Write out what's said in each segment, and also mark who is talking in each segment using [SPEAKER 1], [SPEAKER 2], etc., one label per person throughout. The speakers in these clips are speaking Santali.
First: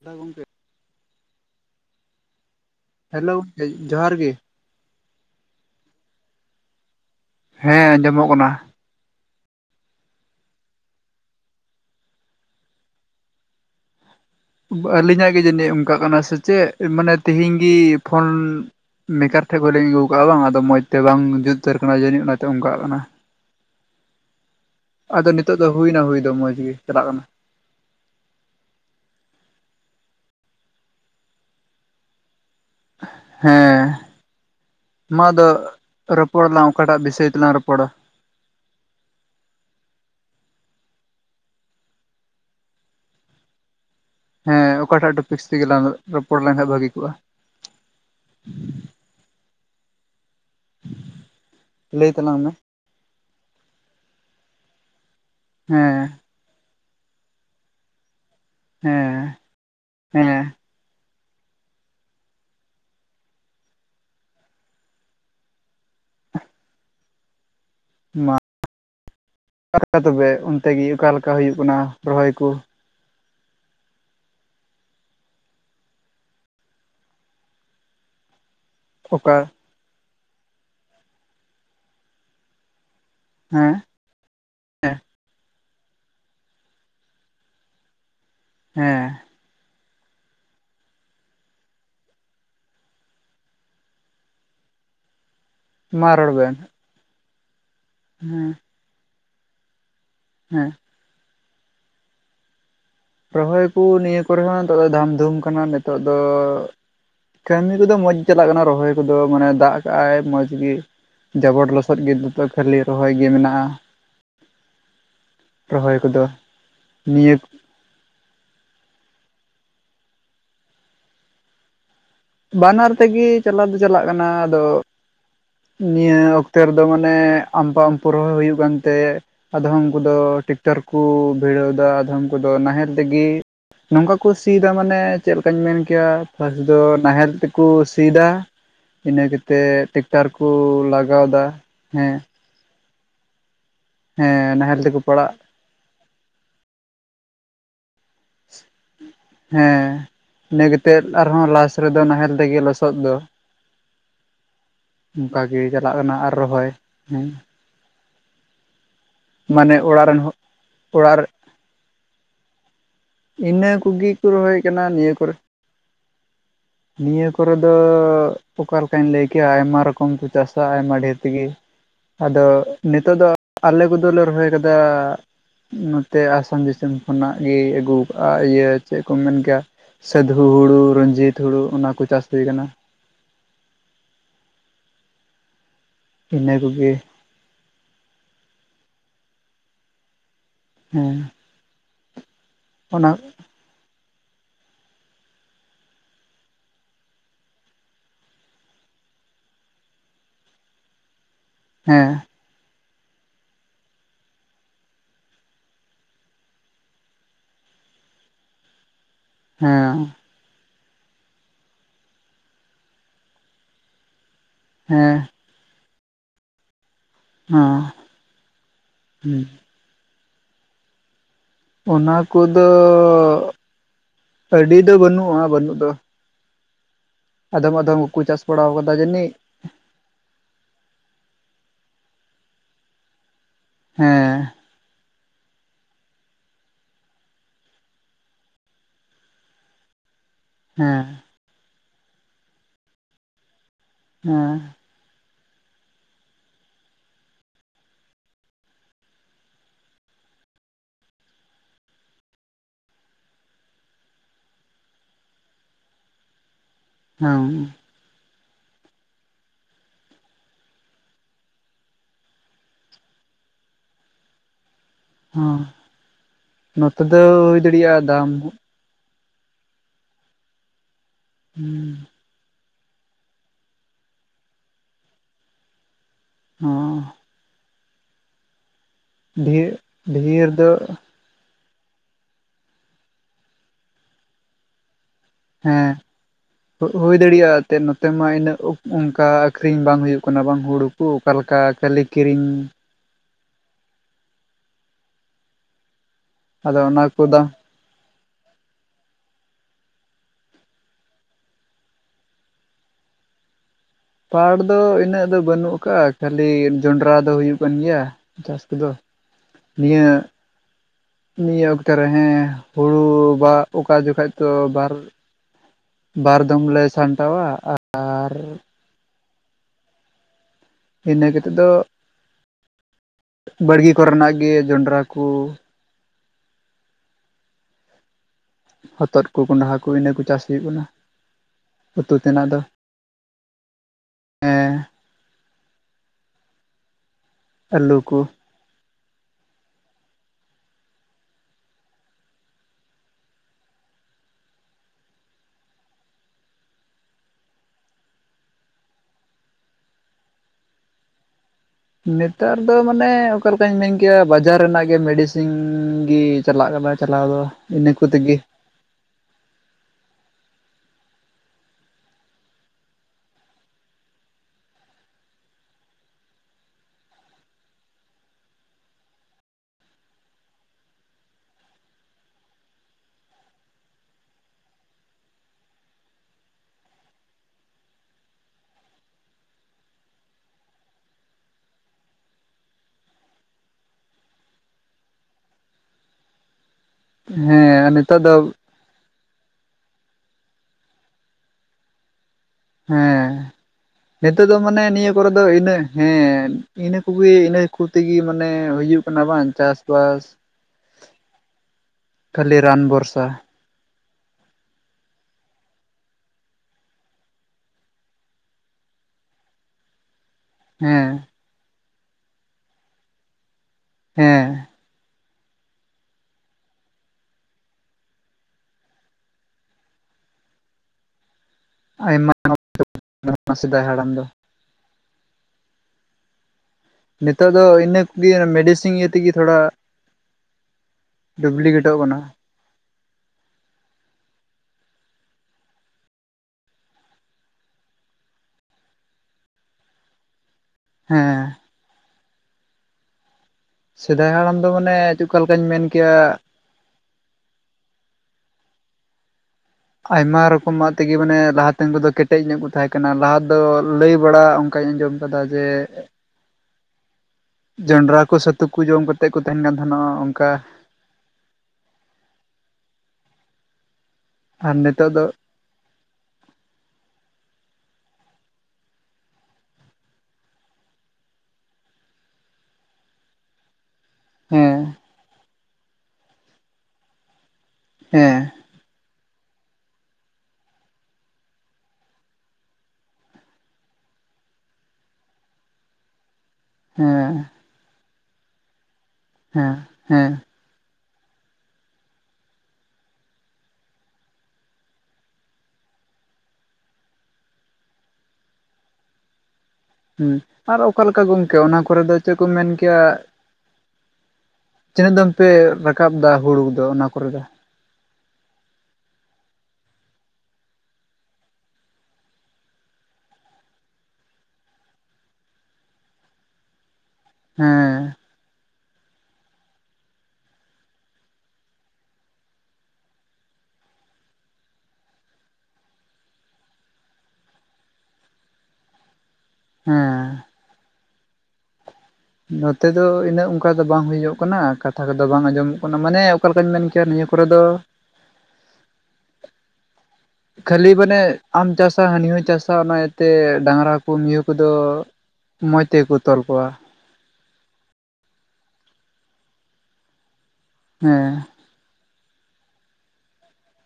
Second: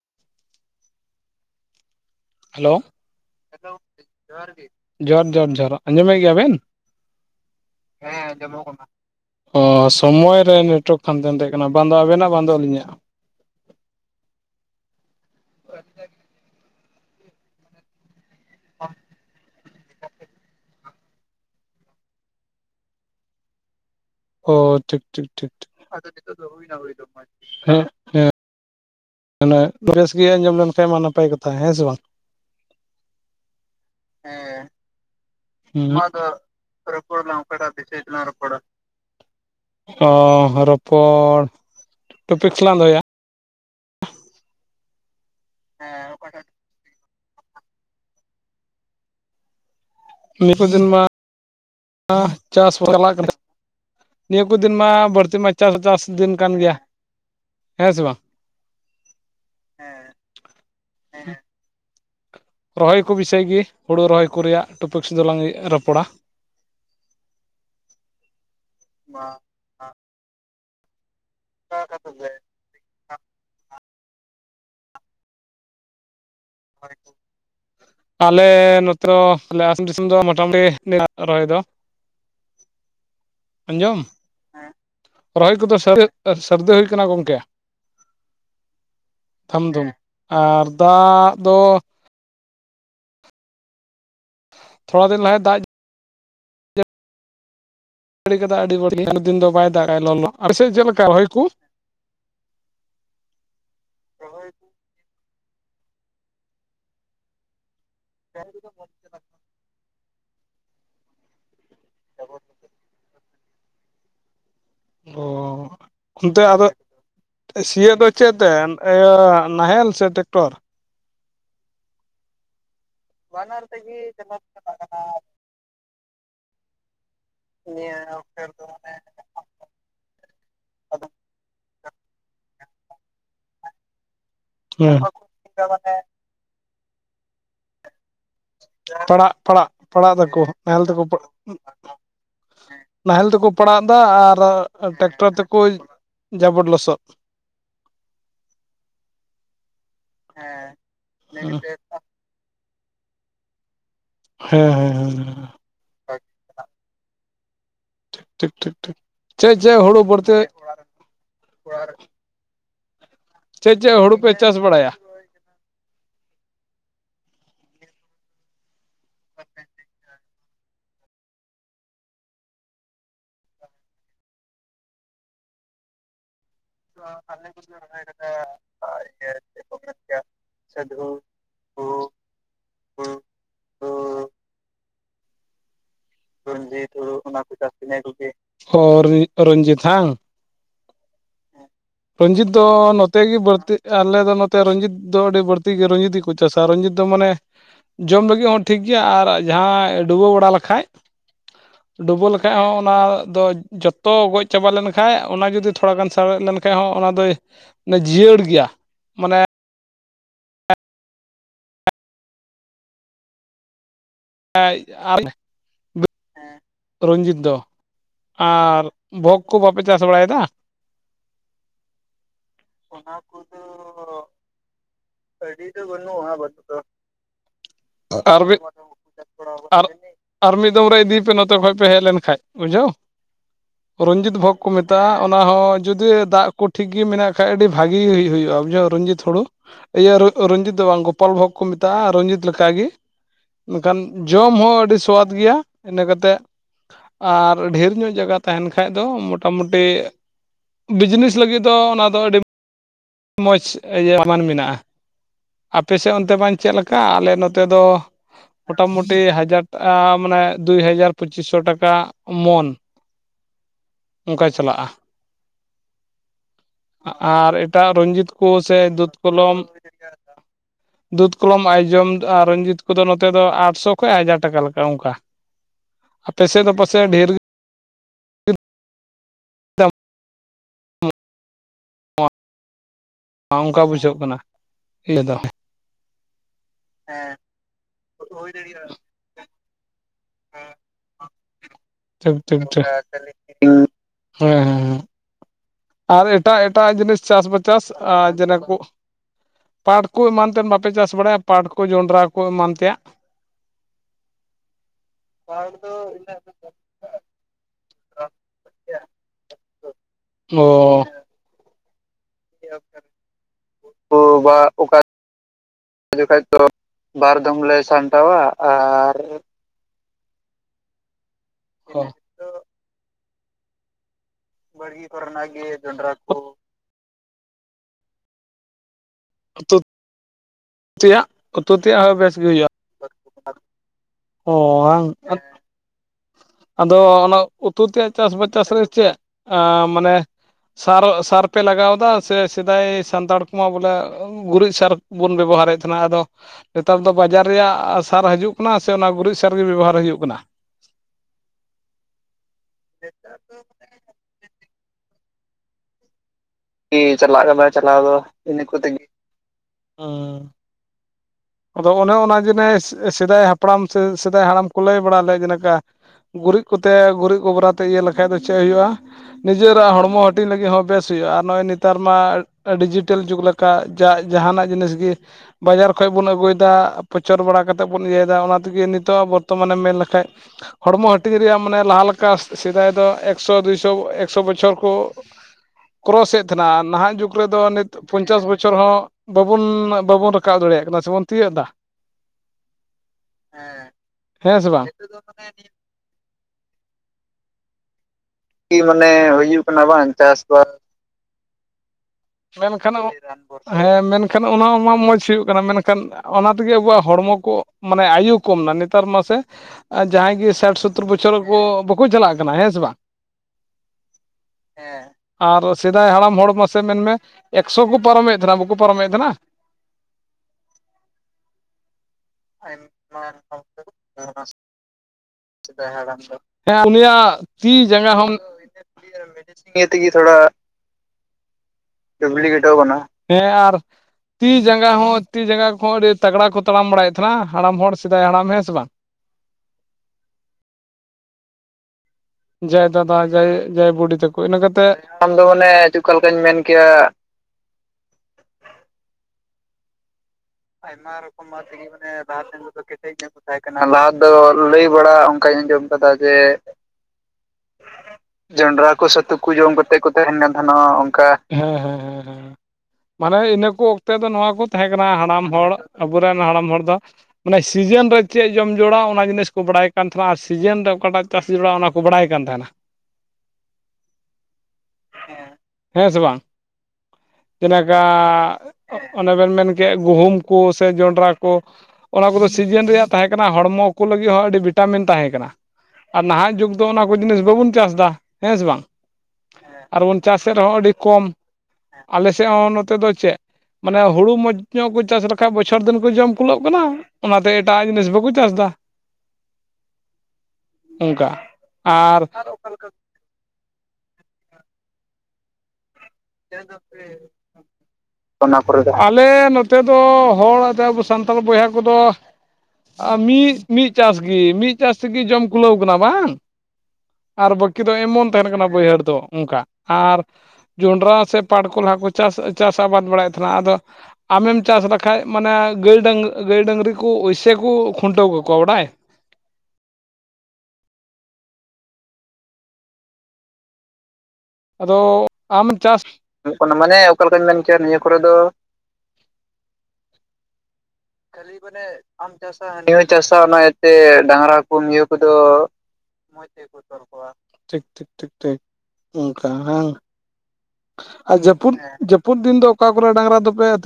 [SPEAKER 1] ᱫᱟ ᱜᱚᱝᱠᱮ᱾
[SPEAKER 2] ᱦᱮᱞᱳ᱾
[SPEAKER 1] ᱦᱮᱞᱳ ᱜᱚᱢᱠᱮ ᱡᱚᱦᱟᱨ ᱜᱮ᱾
[SPEAKER 2] ᱡᱚᱦᱟᱨ ᱡᱚᱦᱟᱨ ᱡᱚᱦᱟᱨ ᱟᱸᱡᱚᱢᱮᱜ ᱜᱮᱭᱟ ᱵᱮᱱ? [inaudible] ᱦᱮᱸ ᱟᱸᱡᱚᱢᱚᱜ ᱠᱟᱱᱟ᱾ [inaudible] ᱚᱻ ᱥᱚᱢᱚᱭ ᱨᱮ ᱱᱮᱴᱣᱚᱨᱠ ᱦᱟᱱᱛᱮ ᱱᱟᱛᱮᱜ ᱠᱟᱱᱟ ᱵᱟᱝ ᱫᱚ ᱟᱵᱮᱱᱟᱜ ᱵᱟᱝ ᱫᱚ ᱟᱹᱞᱤᱧᱟᱜ᱾
[SPEAKER 1] ᱵᱟᱹ ᱟᱹᱞᱤᱧᱟᱜ ᱜᱮ ᱡᱟᱹᱱᱤᱡ ᱚᱱᱠᱟᱜ ᱠᱟᱱᱟ ᱥᱮ ᱪᱮᱜ ᱢᱟᱱᱮ ᱛᱤᱦᱤᱧ ᱜᱤ ᱯᱷᱳᱱ ᱢᱮᱠᱟᱨ ᱴᱷᱮᱜ ᱠᱷᱚᱡ ᱞᱤᱧ ᱟᱹᱜᱩᱣ ᱠᱟᱜ-ᱟ ᱵᱟᱝ ᱾ ᱟᱫᱚ ᱢᱚᱸᱡᱽ ᱛᱮ ᱵᱟᱝ ᱡᱩᱛ ᱩᱛᱟᱹᱨ ᱟᱠᱟᱱᱟ ᱡᱟᱹᱱᱤᱡ ᱚᱱᱟ ᱛᱮ ᱚᱝᱠᱟᱜ ᱠᱟᱱᱟ᱾
[SPEAKER 2] ᱚ ᱴᱷᱤᱠ ᱴᱷᱤᱠ
[SPEAKER 1] ᱟᱫᱚ
[SPEAKER 2] ᱴᱷᱤᱠ
[SPEAKER 1] ᱱᱤᱛᱚᱜ ᱫᱚ
[SPEAKER 2] ᱴᱷᱤᱠ ᱾
[SPEAKER 1] ᱦᱩᱭᱱᱟ
[SPEAKER 2] ᱟᱫᱚ ᱱᱤᱛᱚᱜ ᱫᱚ
[SPEAKER 1] ᱢᱚᱸᱡᱽ
[SPEAKER 2] ᱦᱩᱭ
[SPEAKER 1] ᱜᱮ
[SPEAKER 2] ᱮᱱᱟ ᱦᱩᱭ ᱫᱚ,
[SPEAKER 1] ᱪᱟᱞᱟᱜ ᱠᱟᱱᱟ
[SPEAKER 2] ᱦᱮᱸ᱾ ᱚᱱᱮ ᱵᱮᱥ ᱜᱮ ᱟᱸᱡᱚᱢ ᱞᱮᱱᱠᱷᱟᱡ ᱢᱟ ᱱᱟᱯᱟᱭ ᱠᱟᱛᱷᱟ ᱦᱮᱸ ᱥᱮ ᱵᱟᱝ᱾
[SPEAKER 1] ᱦᱮᱸᱻ ᱾ ᱢᱟ ᱟᱫᱚ ᱨᱚᱯᱚᱲ ᱟᱞᱟᱝ ᱚᱠᱟ ᱴᱟᱜ ᱵᱤᱥᱚᱭ ᱛᱮᱞᱟᱝ ᱨᱚᱯᱚᱲᱟ? [inaudible]
[SPEAKER 2] ᱚ ᱨᱚᱯᱚᱲ [inaudible] ᱴᱚᱯᱤᱠᱥ ᱞᱟᱝ ᱫᱚᱦᱚᱭᱟ ᱾
[SPEAKER 1] ᱦᱮᱸ ᱚᱠᱟᱴᱟᱜ ᱴᱚᱯᱤᱠᱥ ᱛᱮᱜᱮ ᱞᱟᱝ ᱨᱚᱯᱚᱲ ᱞᱮᱱᱠᱷᱟᱱ ᱵᱷᱟᱹᱜᱤ ᱠᱚᱜ-ᱟ? [inaudible]
[SPEAKER 2] ᱱᱤᱭᱟᱹ ᱠᱚ ᱫᱤᱱ ᱢᱟ
[SPEAKER 1] ᱞᱟᱹᱭ
[SPEAKER 2] [inaudible] ᱟᱸ
[SPEAKER 1] ᱛᱟᱞᱟᱝ ᱢᱮ
[SPEAKER 2] ᱪᱟᱥ ᱪᱟᱞᱟᱜ ᱠᱟᱱᱟ᱾ [inaudible] ᱱᱤᱭᱟᱹ ᱠᱚ ᱫᱤᱱ ᱢᱟ ᱵᱟᱹᱲ ᱛᱤ ᱢᱟ ᱪᱟᱥ
[SPEAKER 1] ᱦᱮᱸ
[SPEAKER 2] ᱪᱟᱥ ᱫᱤᱱ ᱠᱟᱱ ᱜᱮᱭᱟ [inaudible] ᱦᱮᱸ ᱥᱮ ᱵᱟᱝ᱾
[SPEAKER 1] ᱦᱮᱸ ᱾ [inaudible] ᱦᱮᱸ ᱾
[SPEAKER 2] ᱨᱚᱦᱚᱭ ᱠᱚ ᱵᱤᱥᱚᱭ ᱜᱮ ᱦᱩᱲᱩ ᱨᱚᱦᱚᱭ ᱠᱚ ᱨᱮᱭᱟᱜ ᱴᱩᱯᱤᱠᱥ ᱫᱚᱞᱟᱝ ᱨᱚᱯᱚᱲᱟ ᱾ [inaudible] ᱵᱟᱝ ᱾
[SPEAKER 1] ᱚᱠᱟ ᱞᱮᱠᱟ ᱛᱚᱵᱮ ᱚᱱᱛᱮ ᱜᱮ ᱚᱠᱟ ᱞᱮᱠᱟ ᱦᱩᱭᱩᱜ ᱠᱟᱱᱟ ᱨᱚᱦᱚᱭ ᱠᱚ?
[SPEAKER 2] [inaudible] ᱟᱞᱮ ᱱᱚᱛᱮᱻ
[SPEAKER 1] ᱚᱠᱟ
[SPEAKER 2] ᱦᱚᱸ ᱟᱞᱮ ᱟᱥ ᱟᱢ ᱫᱤᱥᱚᱢ ᱫᱚ ᱢᱚᱴᱟᱢᱩᱴᱤ ᱨᱚᱦᱚᱭ ᱫᱚ [inaudible]
[SPEAKER 1] ᱦᱮᱸ
[SPEAKER 2] ᱟᱸᱡᱚᱢ ᱦᱮᱸ ᱾ [inaudible] ᱨᱚᱦᱚᱭ ᱠᱚᱫᱚ ᱥᱟᱹᱨ ᱥᱟᱹᱨᱫᱤ ᱦᱩᱭ ᱠᱟᱱᱟ ᱜᱚᱢᱠᱮ ᱾
[SPEAKER 1] ᱦᱮᱸ ᱾
[SPEAKER 2] ᱛᱷᱟᱢ ᱫᱚᱢ ᱟᱨ ᱫᱟᱜᱻ ᱫᱚ ᱛᱷᱚᱲᱟ ᱫᱤᱱ ᱞᱟᱦᱟᱭ ᱫᱟᱜ
[SPEAKER 1] ᱢᱟ ᱨᱚᱲ ᱵᱤᱱ ᱾
[SPEAKER 2] [unintelligible] ᱫᱟᱜ ᱫᱤᱱ ᱫᱚ ᱵᱟᱭ ᱫᱟᱜ-ᱟ ᱞᱚᱞᱚ ᱟᱯᱮ
[SPEAKER 1] ᱦᱮᱸ
[SPEAKER 2] ᱥᱮᱫ ᱪᱮᱫ ᱞᱮᱠᱟ ᱦᱚᱭ ᱠᱚ?
[SPEAKER 1] ᱨᱚᱦᱚᱭ ᱠᱚ ᱱᱤᱭᱟᱹ ᱠᱚᱨᱮ ᱦᱚᱸ ᱱᱤᱛᱚᱜ ᱫᱚ ᱫᱷᱟᱢᱫᱩᱢ ᱠᱟᱱᱟ ᱱᱤᱛᱚᱜ ᱫᱚ ᱾ ᱠᱟᱹᱢᱤ ᱠᱚᱫᱚ ᱢᱚᱸᱡᱽ ᱪᱟᱞᱟᱜ ᱠᱟᱱᱟ ᱨᱚᱦᱚᱭ ᱠᱚᱫᱚ ᱢᱟᱱᱮ ᱫᱟᱜ ᱠᱟᱜ-ᱟᱭ ᱢᱚᱸᱡᱽ ᱜᱮ [inaudible] ᱡᱟᱵᱚᱰ ᱞᱚᱥ ᱥᱚᱫ ᱜᱮ ᱡᱚᱛᱚ ᱠᱷᱟᱹᱞᱤ ᱨᱚᱦᱚᱭ ᱜᱮ ᱢᱮᱱᱟᱜ-ᱟ ᱾
[SPEAKER 2] ᱚ
[SPEAKER 1] [inaudible] ᱨᱚᱦᱚᱭ ᱠᱚᱫᱚ [inaudible] ᱱᱤᱭᱟᱹ
[SPEAKER 2] ᱥᱤᱭᱚᱜ ᱫᱚ ᱪᱮᱫ ᱛᱮ ᱤᱭᱟᱹᱻ ᱱᱟᱦᱮᱞ ᱥᱮ ᱴᱮᱠᱴᱚᱨ?
[SPEAKER 1] ᱵᱟᱱᱟᱨ ᱛᱮᱜᱤ ᱪᱟᱞᱟᱣ ᱫᱚ ᱪᱟᱞᱟᱜ ᱠᱟᱱᱟ ᱾ ᱟᱫᱚ ᱱᱤᱭᱟᱹ ᱚᱠᱛᱮ ᱨᱮᱫᱚ ᱢᱟᱱᱮ ᱟᱢ ᱵᱟᱢ ᱯᱩᱨᱟᱹᱭ ᱦᱩᱭᱩᱜ ᱠᱟᱱᱛᱮ [unintelligible] ᱩᱱᱠᱩ ᱫᱚ ᱴᱮᱠᱴᱟᱨ ᱠᱚ ᱵᱷᱤᱲᱟᱹᱣ ᱮᱫᱟ ᱟᱫᱷᱚᱢ ᱠᱚᱫᱚ ᱱᱟᱦᱮᱞ ᱛᱮᱜᱮ ᱾ ᱱᱚᱝᱠᱟ ᱠᱚ ᱥᱤᱭ ᱮᱫᱟ ᱢᱟᱱᱮ
[SPEAKER 2] ᱦᱮᱸ
[SPEAKER 1] ᱪᱮᱫ ᱞᱮᱠᱟᱧ ᱢᱮᱱ ᱠᱮᱭᱟ ᱯᱷᱟᱥᱴ ᱫᱚ ᱱᱟᱦᱮᱞ ᱛᱮᱠᱚ ᱥᱤᱭᱮᱫᱟ ᱾
[SPEAKER 2] ᱯᱟᱲᱟᱜ ᱯᱟᱲᱟᱜ ᱯᱟᱲᱟᱜ ᱫᱟᱠᱚ ᱱᱟᱦᱮᱞ ᱛᱠᱚ
[SPEAKER 1] ᱞᱟᱜᱟᱣᱫᱟ ᱦᱮᱸ
[SPEAKER 2] ᱱᱟᱦᱮᱞ ᱛᱮᱠᱚ ᱯᱟᱲᱟᱜ ᱫᱟ ᱟᱨ
[SPEAKER 1] ᱦᱮᱸ ᱱᱟᱦᱮᱞ ᱛᱮᱠᱚ
[SPEAKER 2] ᱴᱮᱠᱴᱚᱨ
[SPEAKER 1] ᱯᱟᱲᱟᱜ
[SPEAKER 2] ᱛᱮᱠᱚ ᱡᱟᱵᱚᱫ ᱞᱚᱥᱚᱫ᱾
[SPEAKER 1] ᱦᱮᱸ ᱤᱱᱟᱹ ᱠᱟᱛᱮᱫ ᱟᱨᱦᱚᱸ ᱞᱟᱥ ᱨᱮᱫᱚ ᱱᱟᱦᱮᱞ ᱛᱮᱜᱮ ᱞᱚᱥᱚᱫ ᱫᱚ᱾
[SPEAKER 2] ᱦᱮᱸ ᱦᱮᱸ ᱦᱮᱸ
[SPEAKER 1] ᱵᱷᱟᱜᱮ ᱜᱮ ᱪᱟᱞᱟᱜ ᱠᱟᱱᱟ ᱟᱨ ᱨᱚᱦᱚᱭ ᱦᱩᱸ
[SPEAKER 2] ᱴᱷᱤᱠ ᱴᱷᱤᱠ ᱴᱷᱤᱠ ᱪᱮᱜ
[SPEAKER 1] ᱢᱟᱱᱮ
[SPEAKER 2] ᱪᱮᱜ ᱦᱳᱲᱳ
[SPEAKER 1] ᱚᱲᱟᱜ ᱨᱮᱱ
[SPEAKER 2] ᱵᱳᱲᱛᱮ
[SPEAKER 1] ᱚᱲᱟᱜ ᱨᱮ ᱤᱱᱟᱹ
[SPEAKER 2] ᱪᱮᱫ ᱪᱮᱫ
[SPEAKER 1] ᱠᱚᱜᱮ
[SPEAKER 2] ᱦᱩᱲᱩ
[SPEAKER 1] ᱠᱚ
[SPEAKER 2] ᱯᱮ ᱪᱟᱥ
[SPEAKER 1] ᱨᱚᱦᱚᱭ ᱠᱟᱱᱟ
[SPEAKER 2] ᱵᱟᱲᱟᱭᱟ
[SPEAKER 1] ᱱᱤᱭᱟᱹ ᱠᱚᱨᱮ᱾ ᱱᱤᱭᱟᱹ ᱠᱚᱨᱮ ᱫᱚ ᱚᱠᱟᱞᱮᱠᱟᱧ ᱞᱟᱹᱭ ᱠᱮᱭᱟ ᱟᱭᱢᱟ ᱨᱚᱠᱚᱢ ᱜᱮ᱾ ᱪᱟᱥᱟ ᱟᱭᱢᱟ ᱰᱷᱮᱨ ᱛᱮᱜᱮ᱾ ᱟᱫᱚ ᱱᱤᱛᱚᱜ ᱫᱚ ᱟᱞᱮ ᱠᱚᱫᱚᱞᱮ ᱨᱚᱦᱚᱭ ᱟᱠᱟᱫᱟ ᱱᱚᱛᱮ ᱟᱥᱟᱢ ᱫᱤᱥ ᱥᱚᱢ ᱠᱷᱚᱱᱟᱜ ᱜᱮ ᱟᱹᱜᱩ᱾ ᱟ ᱤᱭᱟᱹ ᱪᱮᱫ ᱠᱚᱢ ᱢᱮᱱ ᱠᱮᱜ ᱟ ᱥᱟᱹᱫᱷᱩ ᱦᱩᱲᱩ ᱨᱚᱱᱡᱤᱛ ᱦᱩᱲᱩ ᱚᱱᱟ ᱠᱚ ᱪᱟᱥ ᱛᱟᱦᱮ ᱠᱟᱱᱟ᱾ ᱤᱱᱟᱹ
[SPEAKER 2] ᱨᱚᱧᱡᱤᱛ
[SPEAKER 1] ᱠᱚᱜᱮ
[SPEAKER 2] ᱦᱳᱲᱳ ᱚᱱᱟ ᱠᱚ ᱪᱟᱥ [unintelligible] ᱨᱚᱧᱡᱤᱛ ᱦᱟᱝ?
[SPEAKER 1] ᱦᱮᱸ
[SPEAKER 2] ᱯᱚᱱᱡᱤᱛ ᱫᱚ
[SPEAKER 1] ᱚᱱᱟ
[SPEAKER 2] ᱱᱚᱛᱮ ᱜᱮ ᱵᱟᱹᱲᱛᱤ ᱟᱞᱮ ᱫᱚ ᱱᱚᱛᱮ ᱨᱚᱱᱡᱤᱛ ᱫᱚ ᱟᱹᱰᱤ ᱵᱟᱹᱲᱛᱤ ᱜᱮ ᱨᱚᱱᱡᱤᱛ ᱜᱮᱠᱚ ᱪᱟᱥᱟ ᱨᱚᱱᱡᱤᱛ ᱫᱚ ᱢᱟᱱᱮ ᱡᱚᱢ ᱞᱟᱹᱜᱤᱫ ᱦᱚᱸ ᱴᱷᱤᱠ ᱜᱮᱭᱟ ᱟᱨ ᱡᱟᱦᱟᱸ ᱰᱩᱵᱟᱹ ᱵᱟᱲᱟ ᱞᱮᱠᱷᱟᱡ
[SPEAKER 1] ᱦᱮᱸ
[SPEAKER 2] ᱰᱩᱵᱟᱹ ᱞᱮᱠᱷᱟᱡ ᱦᱚᱸ ᱚᱱᱟ ᱫᱚ ᱡᱚᱛᱚ ᱜᱚᱡ ᱪᱟᱵᱟ ᱞᱮᱱᱠᱷᱟᱡ ᱚᱱᱟ ᱡᱩᱫᱤ ᱛᱷᱚᱲᱟ ᱜᱟᱱ ᱥᱟᱨᱮᱡ ᱞᱮᱱᱠᱷᱟᱱ ᱦᱚᱸ ᱚᱱᱟᱫᱚᱭ ᱡᱤᱭᱟᱹᱲ ᱜᱮᱭᱟ ᱢᱟᱱᱮ
[SPEAKER 1] ᱦᱮᱸ
[SPEAKER 2] ᱮᱸ
[SPEAKER 1] ᱦᱮᱸ ᱦᱮᱸ
[SPEAKER 2] ᱟᱨᱤᱡ [unintelligible] ᱨᱚᱱᱡᱤᱛ ᱫᱚ ᱟᱨ
[SPEAKER 1] ᱦᱩᱸ
[SPEAKER 2] ᱵᱷᱳᱜᱽ ᱠᱚ ᱵᱟᱯᱮ ᱪᱟᱥ ᱵᱟᱲᱟᱭᱫᱟ?
[SPEAKER 1] ᱚᱱᱟ ᱠᱚᱫᱚ, ᱟᱹᱰᱤ ᱫᱚ ᱵᱟᱹᱱᱩᱜᱼᱟ ᱵᱟᱹᱱᱩᱜ ᱫᱚ᱾ ᱟᱫᱚᱢ ᱟᱫᱚᱢ ᱠᱚᱠᱚ
[SPEAKER 2] ᱟᱨ
[SPEAKER 1] ᱪᱟᱥ
[SPEAKER 2] ᱢᱤᱜ
[SPEAKER 1] ᱵᱟᱲᱟᱣ ᱠᱟᱫᱟ ᱡᱟᱹᱱᱤᱡ
[SPEAKER 2] ᱟᱨ ᱟᱨ ᱢᱤᱫ ᱫᱚᱢ ᱨᱮ ᱤᱫᱤᱭᱯᱮ ᱱᱚᱛᱮ ᱠᱷᱚᱡ ᱯᱮ ᱦᱮᱡ ᱞᱮᱱᱠᱷᱟᱡ ᱵᱩᱡᱷᱟᱹᱣ ᱨᱚᱱᱡᱤᱛ
[SPEAKER 1] ᱦᱮᱸ
[SPEAKER 2] ᱵᱷᱳᱜᱽ ᱠᱚ ᱢᱮᱛᱟᱜᱼᱟ᱾ ᱚᱱᱟ ᱦᱚᱸ ᱡᱩᱫᱤ ᱫᱟᱜ ᱠᱚ ᱴᱷᱤᱠ ᱜᱮ ᱢᱮᱱᱟᱜ ᱠᱷᱟᱡ ᱟᱹᱰᱤ ᱵᱷᱟᱹᱜᱤ ᱦᱩᱭᱩᱜᱼᱟ ᱵᱩᱡᱷᱟᱹᱣ ᱨᱚᱱᱡᱤᱛ ᱦᱳᱲᱳ᱾ ᱤᱭᱟᱹ ᱨᱚ-ᱨᱚᱱᱡᱤᱛ ᱫᱚ ᱵᱟᱝ
[SPEAKER 1] ᱦᱮᱸ
[SPEAKER 2] ᱜᱳᱯᱟᱞ ᱵᱷᱳᱜᱽ ᱠᱚ ᱢᱮᱛᱟᱜᱼᱟ, ᱨᱚᱱᱡᱤᱛ ᱞᱮᱠᱟᱜᱮ᱾ ᱢᱮᱱᱠᱷᱟᱱ ᱡᱚᱢ
[SPEAKER 1] ᱦᱮᱸ
[SPEAKER 2] ᱦᱚᱸ ᱟᱹᱰᱤ ᱥᱣᱟᱫ ᱜᱮᱭᱟ ᱤᱱᱟᱹ ᱠᱟᱛᱮᱜ ᱟᱨ ᱰᱷᱮᱨ ᱧᱚᱜ ᱡᱟᱭᱜᱟ ᱛᱟᱦᱮᱱ ᱠᱷᱟᱡ ᱫᱚ ᱢᱚᱴᱟᱢᱩᱴᱤ ᱵᱤᱡᱽᱱᱮᱥ ᱞᱟᱹᱜᱤᱫ ᱫᱚ ᱚᱱᱟ ᱫᱚ ᱟᱹᱰᱤ ᱢᱚᱡᱽ ᱤᱭᱟᱹ ᱥᱟᱢᱟᱱ ᱢᱮᱱᱟᱜᱼᱟ ᱟᱯᱮ ᱥᱮᱜ ᱚᱱᱛᱮ ᱵᱟᱝ ᱪᱮᱜ ᱞᱮᱠ ᱟᱞᱮ
[SPEAKER 1] ᱦᱮᱸ
[SPEAKER 2] ᱱᱚᱛᱮ ᱫᱚ ᱢᱚᱴᱟᱢᱩᱴᱤ ᱦᱟᱡᱟᱨᱟ ᱢᱟᱱᱮ ᱫᱩᱭ ᱦᱟᱡᱟᱨ ᱯᱚᱸᱪᱤᱥ ᱥᱚ ᱴᱟᱠᱟ ᱢᱚᱱ᱾ ᱚᱝᱠᱟ ᱪᱟᱞᱟᱜᱼᱟ᱾
[SPEAKER 1] ᱦᱚᱸ ᱱᱚᱛᱮ ᱫᱚ
[SPEAKER 2] ᱟᱨ
[SPEAKER 1] ᱦᱩᱭ
[SPEAKER 2] ᱮᱴᱟᱜ
[SPEAKER 1] ᱫᱟᱲᱮᱭᱟᱜᱼᱟ ᱫᱟᱢ᱾
[SPEAKER 2] ᱨᱚᱧᱡᱤᱛ ᱠᱚ ᱥᱮ ᱫᱩᱫ ᱠᱚᱞᱚᱢ ᱫᱩᱛ ᱠᱚᱞᱚᱢ ᱟᱭᱳᱡᱚᱢ ᱟᱨ ᱨᱚᱱᱡᱤᱛ ᱠᱚᱫᱚ ᱱᱚᱛᱮ ᱫᱚ ᱟᱴᱥᱚ ᱠᱷᱚᱡ ᱦᱟᱡᱟᱨ ᱴᱟᱠᱟ ᱞᱮᱠᱟ ᱚᱝᱠᱟ᱾ ᱟᱯᱮ ᱥᱮᱜ ᱫᱚ ᱯᱥᱮᱡ
[SPEAKER 1] ᱦᱚᱸ
[SPEAKER 2] ᱰᱷᱮᱨ ᱜᱮ? ᱫᱟᱢᱚᱜᱼᱟ
[SPEAKER 1] ᱰᱷᱮ-ᱰᱷᱮᱨ ᱫᱚ᱾
[SPEAKER 2] ᱟᱝ ᱚᱝᱠᱟ ᱵᱩᱡᱷᱟᱹᱜ ᱠᱟᱱᱟ ᱤᱭᱟᱹ ᱫᱚ᱾
[SPEAKER 1] ᱦᱮᱸ ᱦᱳᱭ ᱫᱟᱲᱮᱭᱟᱜᱼᱟ ᱮᱱᱛᱮᱫ ᱱᱚᱛᱮ ᱢᱟ ᱤᱱᱟᱹᱜ ᱚᱝᱠᱟ ᱟᱹᱠᱷᱨᱤᱧ ᱵᱟᱝ ᱦᱳᱭᱳᱜ ᱠᱟᱱᱟ ᱵᱟᱝ ᱦᱳᱲᱳ ᱠᱩ ᱚᱠᱟᱞᱮᱠᱟ ᱠᱷᱟᱹᱞᱤ ᱠᱤᱨᱤᱧ
[SPEAKER 2] ᱟ ᱠᱷᱟᱹᱞᱤ [unintelligible] ᱦᱮᱸ ᱦᱮᱸ ᱦᱮᱸ ᱟᱨ ᱮᱴᱟᱜ
[SPEAKER 1] ᱟᱫᱚ
[SPEAKER 2] ᱮᱴᱟᱜ
[SPEAKER 1] ᱚᱱᱟ ᱠᱚ
[SPEAKER 2] ᱡᱤᱱᱤᱥ ᱪᱟᱥ
[SPEAKER 1] ᱫᱟᱢ
[SPEAKER 2] ᱵᱟ ᱪᱟᱥ ᱡᱮᱱᱚ ᱠᱚ ᱯᱟᱴ ᱠᱚ ᱮᱢᱟᱱ ᱛᱮᱱ ᱵᱟᱯᱮ ᱪᱟᱥ ᱵᱟᱲᱟᱭᱟ ᱯᱟᱴ ᱠᱚ ᱡᱚᱱᱰᱨᱟ ᱠᱚ ᱮᱢᱟᱱ ᱛᱮᱭᱟᱜ?
[SPEAKER 1] ᱯᱟᱴ ᱫᱚ ᱤᱱᱟᱹᱜ ᱫᱚ ᱵᱟᱹᱱᱩᱜ ᱟᱠᱟᱜ ᱠᱷᱟᱹᱞᱤ ᱡᱚᱸᱰᱨᱟ ᱫᱚ ᱦᱩᱭᱩᱜ ᱠᱟᱱ ᱜᱮᱭᱟ᱾ ᱪᱟᱥ ᱠᱚᱫᱚ ᱱᱤᱭᱟᱹ
[SPEAKER 2] ᱚᱻ
[SPEAKER 1] ᱱᱤᱭᱟᱹ ᱚᱠᱛᱚ ᱨᱮ ᱦᱮᱸ ᱦᱩᱲᱩ ᱵᱟ ᱚᱠᱟ ᱡᱚᱠᱷᱡ ᱛᱚ ᱵᱟᱨ
[SPEAKER 2] ᱡᱚᱠᱷᱟᱡ
[SPEAKER 1] ᱵᱟᱨ
[SPEAKER 2] ᱫᱚ
[SPEAKER 1] ᱫᱚᱢ ᱞᱮ
[SPEAKER 2] ᱵᱟᱨ
[SPEAKER 1] ᱥᱟᱢᱴᱟᱣᱟ
[SPEAKER 2] ᱫᱚᱢ ᱞᱮ
[SPEAKER 1] ᱟᱨ
[SPEAKER 2] ᱥᱟᱢᱴᱟᱣᱟ ᱟᱨ
[SPEAKER 1] ᱤᱱᱟᱹ ᱠᱟᱛᱮ ᱫᱚ ᱵᱟᱲᱜᱮ ᱠᱚᱨᱮᱱᱟᱜ ᱜᱮ ᱡᱚᱱᱰᱨᱟ ᱠᱚ
[SPEAKER 2] ᱡᱚᱱᱰᱨᱟ ᱠᱚ
[SPEAKER 1] ᱦᱚᱛᱚᱫ ᱠᱚ ᱠᱚᱸᱰᱟ
[SPEAKER 2] ᱩᱛᱩ
[SPEAKER 1] ᱠᱚ ᱤᱱᱟᱹ ᱠᱩ ᱪᱟᱥ ᱦᱩᱭᱩᱜ ᱠᱟᱱᱟ
[SPEAKER 2] ᱛᱮᱭᱟᱜ ᱛᱮᱭᱟᱜ
[SPEAKER 1] ᱩᱛᱩ
[SPEAKER 2] ᱦᱚᱸ ᱵᱮᱥ ᱜᱮ
[SPEAKER 1] ᱛᱮᱱᱟᱜ ᱫᱚ
[SPEAKER 2] ᱦᱩᱭᱩᱜᱼᱟ ᱚ
[SPEAKER 1] ᱦᱮᱸ
[SPEAKER 2] ᱵᱟᱝ ᱟᱫᱚ ᱚᱱᱟ ᱩᱛᱩ
[SPEAKER 1] ᱟᱹᱞᱩ
[SPEAKER 2] ᱛᱮᱭᱟᱜ
[SPEAKER 1] ᱠᱚ
[SPEAKER 2] ᱪᱟᱥ ᱪᱟᱥᱨᱮ ᱪᱮᱫ ᱟᱸ ᱢᱟᱱᱮ ᱥᱟᱨ ᱥᱟᱨᱯᱮ ᱞᱟᱜᱟᱣᱮᱫᱟ ᱥᱮ ᱥᱮᱫᱟᱭ ᱥᱟᱱᱛᱟᱲ ᱠᱚᱢᱟ ᱵᱚᱞᱮ ᱜᱩᱨᱤᱡ ᱥᱟᱨ ᱵᱚᱱ ᱵᱮᱵᱚᱦᱟᱨᱮᱫ ᱛᱟᱦᱮᱱᱟ ᱟᱫᱚ ᱱᱮᱛᱟᱨ ᱫᱚ ᱵᱟᱡᱟᱨ ᱨᱮᱭᱟᱜ ᱥᱟᱨ ᱦᱤᱡᱩᱜ ᱠᱟᱱᱟ᱾ ᱥᱮ ᱚᱱᱟ ᱜᱩᱨᱤᱡ ᱥᱟᱨ ᱜᱮ ᱵᱮᱵᱚᱦᱟᱨ ᱦᱩᱭᱩᱜ ᱠᱟᱱᱟ᱾
[SPEAKER 1] ᱱᱮᱛᱟᱨ ᱫᱚ ᱢᱟᱱᱮ ᱚᱠᱟᱞᱮᱧ ᱢᱮᱱ ᱠᱮᱭᱟ ᱵᱟᱡᱟᱨ ᱨᱮᱱᱟᱜ ᱜᱮ ᱢᱮᱰᱤᱥᱤᱱ ᱜᱮ ᱪᱟᱞᱟᱜ ᱠᱟᱱᱟ
[SPEAKER 2] ᱜᱮ
[SPEAKER 1] ᱪᱟᱞᱟᱣ
[SPEAKER 2] ᱪᱟᱞᱟᱜ ᱠᱟᱱᱟ
[SPEAKER 1] ᱤᱱᱟᱹ
[SPEAKER 2] ᱪᱟᱞᱟᱣ
[SPEAKER 1] ᱠᱚ
[SPEAKER 2] ᱫᱚ
[SPEAKER 1] ᱛᱮᱜᱮ
[SPEAKER 2] ᱤᱱᱟᱹ ᱠᱚ ᱛᱮᱜᱮ ᱦᱩᱸ᱾
[SPEAKER 1] [unintelligible]
[SPEAKER 2] ᱟᱫᱚ ᱚᱱᱮ ᱚᱱᱟ ᱡᱤᱱᱤᱥ ᱥᱮᱫᱟᱭ ᱦᱟᱯᱲᱟᱢ ᱥᱮ ᱥᱮᱫᱟᱭ ᱦᱟᱲᱟᱢ ᱠᱚ ᱞᱟᱹᱭ ᱵᱟᱲᱟ ᱞᱮᱫ ᱡᱮᱞᱮᱠᱟ ᱜᱩᱨᱤᱡ ᱠᱚᱛᱮ ᱜᱩᱨᱤᱡ ᱜᱚᱵᱨᱟ ᱛᱮ ᱤᱭᱟᱹ ᱞᱮᱠᱷᱟᱡ ᱫᱚ ᱪᱮᱫ ᱦᱩᱭᱩᱜ-ᱟ ᱱᱤᱡᱮᱨᱟᱜ ᱦᱚᱲᱢᱚ ᱦᱟᱹᱴᱤᱧ ᱞᱟᱹᱜᱤᱫ ᱦᱚᱸ ᱵᱮᱥ ᱦᱩᱭᱩᱜ-ᱟ, ᱟᱨ ᱱᱚᱜᱼᱚᱭ ᱱᱮᱛᱟᱨ ᱢᱟ ᱰᱤᱡᱤᱴᱮᱞ ᱡᱩᱜᱽ ᱞᱮᱠᱟ ᱡᱟᱜ ᱡᱟᱦᱟ ᱱᱟᱜ ᱡᱤᱱᱤᱥ ᱜᱮ ᱵᱟᱡᱟᱨ ᱠᱷᱚᱡ ᱵᱚᱱ ᱟᱹᱜᱩᱭᱮᱫᱟ ᱯᱚᱪᱚᱨ ᱵᱟᱲᱟ ᱠᱟᱛᱮᱫ ᱵᱚᱱ ᱤᱭᱟᱹᱭᱫᱟ ᱚᱱᱟ ᱛᱮᱜᱮ ᱱᱤᱛᱚᱜ-ᱟᱜ ᱵᱚᱨᱛᱚᱢᱟᱱᱮᱢ ᱢᱮᱱ ᱞᱮᱠᱷᱟᱡ ᱦᱚᱲᱢᱚ ᱦᱟᱹᱴᱤᱧ ᱨᱮᱭᱟᱜ ᱢᱟᱱᱮ ᱞᱟᱦᱟ ᱞᱮᱠᱟ ᱥᱮᱫᱟᱭ ᱫᱚ ᱮᱠᱥᱚ ᱫᱩᱭᱥᱚ ᱮᱠᱥᱚ ᱵᱚᱪᱷᱚᱨ ᱠᱚ ᱠᱨᱚᱥ ᱮᱫ ᱛᱟᱦᱮᱱᱟ ᱱᱟᱦᱟᱜ ᱡᱩᱜᱽ ᱨᱮᱫᱚ ᱱᱤᱛ
[SPEAKER 1] ᱦᱮᱸ ᱱᱤᱛᱚᱜ
[SPEAKER 2] ᱯᱚᱧᱪᱟᱥ
[SPEAKER 1] ᱫᱚ
[SPEAKER 2] ᱵᱚᱪᱷᱚᱨ ᱵᱪᱷᱚᱨ ᱦᱚᱸ ᱵᱟᱵᱚᱱ ᱵᱟᱵᱚᱱ ᱨᱟᱠᱟᱵ ᱫᱟᱲᱮᱭᱟᱜ ᱠᱟᱱᱟ ᱥᱮᱵᱚᱱ ᱛᱤᱭᱳᱟᱹᱜ ᱫᱟ ᱾
[SPEAKER 1] ᱦᱮᱸ ᱱᱤᱛᱳᱜ ᱫᱚ
[SPEAKER 2] ᱦᱮᱸ ᱥᱮ
[SPEAKER 1] ᱢᱟᱱᱮ
[SPEAKER 2] ᱵᱟᱝ
[SPEAKER 1] ᱱᱤᱭᱟᱹ ᱠᱚᱨᱮ ᱫᱚ ᱤᱱᱟᱹ ᱦᱮᱸ ᱤᱱᱟᱹ ᱠᱚᱜᱮ ᱤᱱᱟᱹ ᱠᱩ ᱛᱮᱜᱮ ᱢᱟᱱᱮ ᱦᱩᱭᱩᱜ ᱠᱟᱱᱟ ᱵᱟᱝ ᱪᱟᱥᱵᱟᱥ ᱾
[SPEAKER 2] ᱢᱮᱱᱠᱷᱟᱱ
[SPEAKER 1] ᱵᱷᱚᱨᱥᱟ
[SPEAKER 2] ᱦᱮᱸ ᱢᱮᱱᱠᱷᱟᱱ ᱚᱱᱟ ᱢᱟ ᱢᱚᱡᱽ ᱦᱩᱭᱩᱜ ᱠᱟᱱᱟ ᱢᱮᱱᱠᱷᱟᱱ ᱚᱱᱟ ᱛᱮᱜᱮ ᱟᱵᱚᱣᱟᱜ ᱦᱚᱲᱢᱚ ᱠᱚ ᱢᱟᱱᱮ ᱟᱭᱩ ᱠᱚᱢᱱᱟ ᱱᱮᱛᱟᱨ ᱢᱟᱥᱮ ᱡᱟᱦᱟᱸᱭ ᱜᱮ ᱥᱟᱴ ᱥᱳᱛᱛᱨ
[SPEAKER 1] ᱦᱮᱸ
[SPEAKER 2] ᱵᱚᱪᱷᱚᱨ ᱠᱚ ᱵᱟᱠᱚ ᱪᱟᱞᱟᱜ ᱠᱟᱱᱟ ᱦᱮᱸ ᱥᱮ ᱵᱟᱝ ᱾
[SPEAKER 1] ᱦᱮᱸ ᱾
[SPEAKER 2] ᱦᱮᱸ ᱟᱨ ᱥᱮᱫᱟᱭ ᱦᱟᱲᱟᱢ ᱦᱚᱲ ᱢᱟᱥᱮ ᱢᱮᱱᱢᱮ ᱮᱠᱥᱚ ᱠᱩ ᱯᱟᱨᱚᱢᱮᱫ ᱛᱮᱦᱮᱱᱟ ᱵᱟᱠᱚ ᱯᱟᱨᱚᱢᱮᱫ ᱛᱮᱦᱮᱱᱟ᱾
[SPEAKER 1] [unintelligible]
[SPEAKER 2] ᱥᱮᱫᱟᱭ ᱦᱟᱲᱟᱢ ᱫᱚ ᱦᱮᱸ ᱩᱱᱤᱭᱟᱜ
[SPEAKER 1] ᱱᱤᱛᱚᱜ
[SPEAKER 2] ᱛᱤ
[SPEAKER 1] ᱫᱚ ᱤᱱᱟᱹ
[SPEAKER 2] ᱡᱟᱸᱜᱟ ᱦᱚ
[SPEAKER 1] ᱠᱚᱜᱮ ᱢᱮᱰᱤᱥᱤᱱ ᱤᱭᱟᱹ ᱛᱮᱜᱮ
[SPEAKER 2] [inaudible] ᱛᱮᱜᱮ ᱛᱷᱚᱲᱟ
[SPEAKER 1] ᱰᱩᱵᱞᱤᱠᱮᱴᱚᱜ ᱠᱟᱱᱟ᱾
[SPEAKER 2] ᱰᱩᱵᱞᱤᱠᱮᱴᱚᱜ ᱠᱟᱱᱟ ᱦᱮᱸ ᱟᱨ ᱛᱤ ᱡᱟᱸᱜᱟ ᱦᱚᱸ ᱛᱤ ᱡᱟᱸᱜᱟ ᱠᱚᱦᱚᱸ ᱟᱹᱰᱤ ᱛᱟᱜᱲᱟ ᱠᱚ ᱛᱟᱲᱟᱢ ᱵᱟᱲᱟᱭᱮᱫ ᱛᱟᱦᱮᱱᱟ ᱦᱟᱲᱟᱢ ᱦᱚᱲ ᱥᱮᱫᱟᱭ ᱦᱟᱲᱟᱢ ᱦᱮᱸ ᱥᱮ ᱵᱟᱝ?
[SPEAKER 1] ᱦᱮᱸ ᱾
[SPEAKER 2] ᱡᱟᱭ ᱫᱟᱫᱟ ᱡᱟᱭ ᱡᱟᱭ ᱵᱩᱰᱤ
[SPEAKER 1] ᱥᱮᱫᱟᱭ
[SPEAKER 2] ᱛᱟᱠᱚ
[SPEAKER 1] ᱦᱟᱲᱟᱢ
[SPEAKER 2] ᱤᱱᱟᱹ
[SPEAKER 1] ᱫᱚ
[SPEAKER 2] ᱠᱟᱛᱮ
[SPEAKER 1] ᱢᱟᱱᱮ
[SPEAKER 2] ᱟᱢ
[SPEAKER 1] ᱚᱠᱟ
[SPEAKER 2] ᱫᱚ
[SPEAKER 1] ᱞᱮᱠᱟᱧ
[SPEAKER 2] ᱵᱚᱞᱮ
[SPEAKER 1] ᱢᱮᱱ
[SPEAKER 2] ᱚᱠᱟ
[SPEAKER 1] ᱠᱮᱭᱟ
[SPEAKER 2] ᱞᱮᱠᱟᱧ ᱢᱮᱱ ᱠᱮᱭᱟ
[SPEAKER 1] ᱟᱭᱢᱟ ᱨᱚ
[SPEAKER 2] ᱟᱭᱢᱟ ᱨᱚᱠᱚᱢ ᱵᱷᱟᱵ ᱛᱮᱜᱮ ᱢᱟᱱᱮ ᱞᱟᱦᱟ
[SPEAKER 1] ᱠᱚ
[SPEAKER 2] ᱛᱮᱱᱠᱩ ᱫᱚ
[SPEAKER 1] ᱛᱟᱦᱮᱸ
[SPEAKER 2] ᱠᱮᱴᱮᱡ
[SPEAKER 1] ᱠᱟᱱᱟ
[SPEAKER 2] ᱧᱚᱜ
[SPEAKER 1] ᱞᱟᱦᱟ
[SPEAKER 2] ᱠᱩ
[SPEAKER 1] ᱫᱚ
[SPEAKER 2] ᱛᱟᱦᱮᱸ ᱠᱟᱱᱟ ᱞᱟᱦᱟ
[SPEAKER 1] ᱞᱟᱹᱭ
[SPEAKER 2] ᱫᱚ
[SPEAKER 1] ᱵᱟᱲᱟ
[SPEAKER 2] ᱞᱟᱹᱭ
[SPEAKER 1] ᱚᱱᱠᱟᱧ
[SPEAKER 2] ᱵᱟᱲᱟ
[SPEAKER 1] ᱟᱸᱡᱚᱢ ᱠᱟᱫᱟ
[SPEAKER 2] ᱚᱱᱠᱟᱧ
[SPEAKER 1] ᱡᱮ
[SPEAKER 2] ᱟᱸᱡᱚᱢ ᱠᱟᱫᱟ ᱡᱮ
[SPEAKER 1] ᱡᱚᱱᱰᱨᱟ ᱠᱚ ᱥᱟᱹᱛᱩ
[SPEAKER 2] ᱡᱚᱸᱰᱨᱟ
[SPEAKER 1] ᱡᱚᱢ
[SPEAKER 2] ᱠᱚ
[SPEAKER 1] ᱠᱟᱛᱮᱫ
[SPEAKER 2] ᱥᱟᱛᱩ ᱠᱩ
[SPEAKER 1] ᱛᱟᱦᱮᱱ
[SPEAKER 2] ᱡᱚᱢ
[SPEAKER 1] ᱠᱟᱱ
[SPEAKER 2] ᱠᱟᱛᱮ ᱠᱚ
[SPEAKER 1] ᱛᱟᱦᱮᱱᱟ
[SPEAKER 2] ᱛᱟᱦᱮᱱ ᱠᱟᱱ
[SPEAKER 1] ᱚᱱᱠᱟ
[SPEAKER 2] ᱛᱟᱦᱮᱱᱟ ᱚᱱᱠᱟ ᱦᱮᱸ ᱦᱮᱸ ᱦᱮᱸ ᱦᱮᱸ, ᱢᱟᱱᱮ ᱤᱱᱟᱹ ᱠᱚ ᱚᱠᱛᱮ ᱫᱚ ᱱᱚᱣᱟ ᱠᱚ
[SPEAKER 1] ᱟᱨ
[SPEAKER 2] ᱛᱟᱦᱮᱸ
[SPEAKER 1] ᱱᱤᱛᱚᱜ
[SPEAKER 2] ᱠᱟᱱᱟ
[SPEAKER 1] ᱫᱚ
[SPEAKER 2] ᱦᱟᱲᱟᱢ ᱦᱚᱲ ᱟᱵᱚᱨᱮᱱ ᱦᱟᱲᱟᱢ ᱦᱚᱲ ᱫᱚ ᱢᱟᱱᱮ ᱥᱤᱡᱟᱹᱱ ᱨᱮ ᱪᱮᱫ ᱡᱚᱢ ᱡᱚᱲᱟᱣ ᱚᱱᱟ ᱡᱤᱱᱤᱥ ᱠᱚ ᱵᱟᱲᱟᱭ ᱠᱟᱱ ᱛᱟᱦᱮᱱᱟ ᱟᱨ ᱥᱤᱡᱟᱹᱱ ᱨᱮ ᱚᱠᱟᱴᱟᱜ ᱪᱟᱥ ᱡᱚᱲᱟᱜ-ᱟ ᱚᱱᱟ ᱠᱚ ᱵᱟᱲᱟᱭ ᱠᱟᱱ ᱛᱟᱦᱮᱱᱟ ᱾
[SPEAKER 1] [inaudible] ᱦᱮᱸ
[SPEAKER 2] ᱦᱮᱸ᱾ ᱦᱮᱸ ᱥᱮ ᱵᱟᱝ? ᱡᱮᱞᱮᱠᱟ
[SPEAKER 1] ᱦᱮᱸ
[SPEAKER 2] ᱚᱱᱮ ᱵᱮᱱ ᱢᱮᱱ ᱠᱮᱜ ᱜᱩᱦᱩᱢ ᱠᱚ ᱥᱮ ᱡᱚᱱᱰᱨᱟ ᱠᱚ ᱚᱱᱟ ᱠᱚᱫᱚ ᱥᱤᱡᱤᱱ ᱨᱮᱭᱟᱜ ᱛᱟᱦᱮᱸ ᱠᱟᱱᱟ ᱦᱚᱲᱢᱚ ᱠᱩ ᱞᱟᱹᱜᱤᱫ ᱦᱚᱸ ᱟᱹᱰᱤ ᱵᱷᱤᱴᱟᱢᱤᱱ ᱛᱟᱦᱮᱸ ᱠᱟᱱᱟ, ᱟᱨ ᱱᱟᱦᱟᱜ ᱡᱩᱜᱽ ᱛᱚ ᱚᱱᱟ ᱠᱩ ᱡᱤᱱᱤᱥ
[SPEAKER 1] ᱦᱮᱸ
[SPEAKER 2] ᱵᱟᱵᱩᱱ ᱪᱟᱥ ᱫᱟ ᱦᱮᱸ ᱥᱮ ᱵᱟᱝ?
[SPEAKER 1] ᱦᱮᱸ
[SPEAKER 2] ᱟᱨ ᱵᱩᱱ
[SPEAKER 1] ᱦᱮᱸ
[SPEAKER 2] ᱪᱟᱥᱮᱫ ᱨᱮᱦᱚ ᱟᱹᱰᱤ ᱠᱚᱢ ᱟᱞᱮ ᱥᱮᱫ ᱦᱚᱸ ᱱᱚᱛᱮ ᱫᱚ ᱪᱮᱫ ᱢᱟᱱᱮ ᱦᱩᱲᱩ ᱢᱚᱡ ᱧᱚᱜ ᱠᱚ ᱪᱟᱥ ᱨᱟᱠ ᱠᱟᱵ ᱵᱚᱪᱷᱚᱨ ᱫᱚ ᱱᱩᱠᱩ ᱡᱚᱢ ᱠᱩᱞᱟᱹᱜ ᱠᱟᱱᱟ ᱚᱱᱟ ᱛᱮ ᱮᱴᱟᱜ ᱟᱜ ᱡᱤᱱᱤᱥ ᱵᱟᱠᱚ ᱪᱟᱥ ᱫᱟ ᱾
[SPEAKER 1] ᱦᱩᱸ, ᱟᱨ ᱚᱠᱟ ᱞᱮᱠᱟ
[SPEAKER 2] ᱚᱱᱠᱟ
[SPEAKER 1] ᱜᱚᱢᱠᱮ ᱚᱱᱟ ᱠᱚᱨᱮ ᱫᱚ
[SPEAKER 2] ᱟᱨ
[SPEAKER 1] ᱪᱮᱫ ᱠᱚ ᱢᱮᱱ ᱠᱮᱭᱟ? ᱛᱤᱱᱟᱹᱜ ᱫᱚᱢ ᱯᱮ ᱨᱟᱠᱟᱵ ᱫᱟ ᱦᱩᱲᱩ ᱫᱚ ᱚᱱᱟ ᱠᱚᱨᱮ ᱫᱚ?
[SPEAKER 2] ᱚᱱᱟ ᱠᱚᱨᱮ ᱫᱚ? ᱟᱞᱮ ᱱᱚᱛᱮ ᱫᱚ ᱦᱚᱲ ᱟᱫᱚ ᱟᱵᱚ ᱥᱟᱱᱛᱟᱲ ᱵᱚᱭᱦᱟ ᱠᱚᱫᱚ ᱟᱨ ᱢᱤᱫ ᱢᱤᱜ ᱪᱟᱥ ᱜᱤ, ᱢᱤᱜ ᱪᱟᱥ ᱛᱤᱜᱤ ᱡᱚᱢ ᱠᱩᱞᱟᱹᱣ ᱠᱟᱱᱟ ᱵᱟᱝ ᱾ ᱟᱨ ᱵᱟᱹᱠᱤ ᱫᱚ
[SPEAKER 1] ᱦᱮᱸ
[SPEAKER 2] ᱮᱢᱚᱱ ᱛᱟᱦᱮᱱ ᱠᱟᱱᱟ ᱵᱟᱹᱭᱦᱟᱹᱲ ᱫᱚ ᱚᱱᱠᱟ ᱟᱨ ᱡᱚᱸᱰᱨᱟ ᱥᱮ ᱯᱟᱴ ᱠᱚ ᱞᱟᱦᱟ ᱠᱚ ᱪᱟᱥ ᱪᱟᱥ ᱟᱵᱟᱫ ᱵᱟᱲᱟᱭᱮᱫ ᱛᱟᱦᱮᱱᱟ ᱟᱫᱚ ᱟᱢᱮᱢ ᱪᱟᱥ ᱞᱮᱠᱷᱟᱡ ᱢᱟᱱᱮ ᱜᱟᱹᱭ ᱰᱟᱹᱝ ᱜᱟᱹᱭ ᱰᱟᱹᱝᱨᱤ ᱠᱩ ᱚᱭᱥᱮ ᱠᱩ ᱠᱷᱩᱱᱴᱟᱹᱣ ᱠᱟᱠᱚᱣᱟ ᱵᱟᱰᱟᱭ
[SPEAKER 1] ᱦᱮᱸ ᱾ ᱱᱚᱛᱮ ᱫᱚ ᱤᱱᱟᱹᱜ ᱚᱱᱠᱟ ᱫᱚ ᱵᱟᱝ ᱦᱳᱭᱳᱜ ᱠᱟᱱᱟ
[SPEAKER 2] ᱟᱫᱚ
[SPEAKER 1] ᱠᱟᱛᱷᱟ ᱠᱚᱫᱚ ᱵᱟᱝ
[SPEAKER 2] ᱟᱢ
[SPEAKER 1] ᱟᱸᱡᱚᱢᱚᱜ ᱠᱟᱱᱟ
[SPEAKER 2] ᱪᱟᱥ
[SPEAKER 1] ᱢᱟᱱᱮ ᱚᱠᱟ ᱞᱮᱠᱟᱧ ᱢᱮᱱ ᱠᱮᱭᱟ ᱱᱤᱭᱟᱹ ᱠᱚᱨᱮ ᱫᱚ
[SPEAKER 2] ᱠᱚᱨᱮ ᱫᱚ
[SPEAKER 1] [inaudible] ᱠᱷᱟᱹᱞᱤ ᱢᱟᱱᱮ ᱟᱢ ᱪᱟᱥᱟ ᱦᱟᱹᱱᱤ ᱦᱚᱭ ᱪᱟᱥᱟ ᱚᱱᱟ ᱤᱭᱟᱹᱛᱮ ᱰᱟᱝᱨᱟ ᱠᱚ ᱢᱤᱦᱩ ᱠᱚᱫᱚ ᱢᱚᱡᱽ ᱛᱮᱠᱚ ᱛᱚᱞ ᱠᱚᱣᱟ ᱾
[SPEAKER 2] ᱛᱚᱞ ᱠᱚᱣᱟ ᱾ ᱴᱷᱤᱠ ᱴᱷᱤᱠ ᱴᱷᱤᱠ ᱴᱷᱤᱠ ᱾ ᱚᱱᱠᱟ ᱦᱟᱝ?
[SPEAKER 1] ᱦᱮᱸ
[SPEAKER 2] ᱟᱨ ᱡᱟᱹᱯᱩᱫ ᱡᱟᱹᱯᱩᱫ ᱫᱤᱱ ᱫᱚ ᱚᱠᱟ ᱠᱚᱨᱮ ᱰᱟᱝᱨᱟ ᱫᱚᱯᱮ ᱟᱛ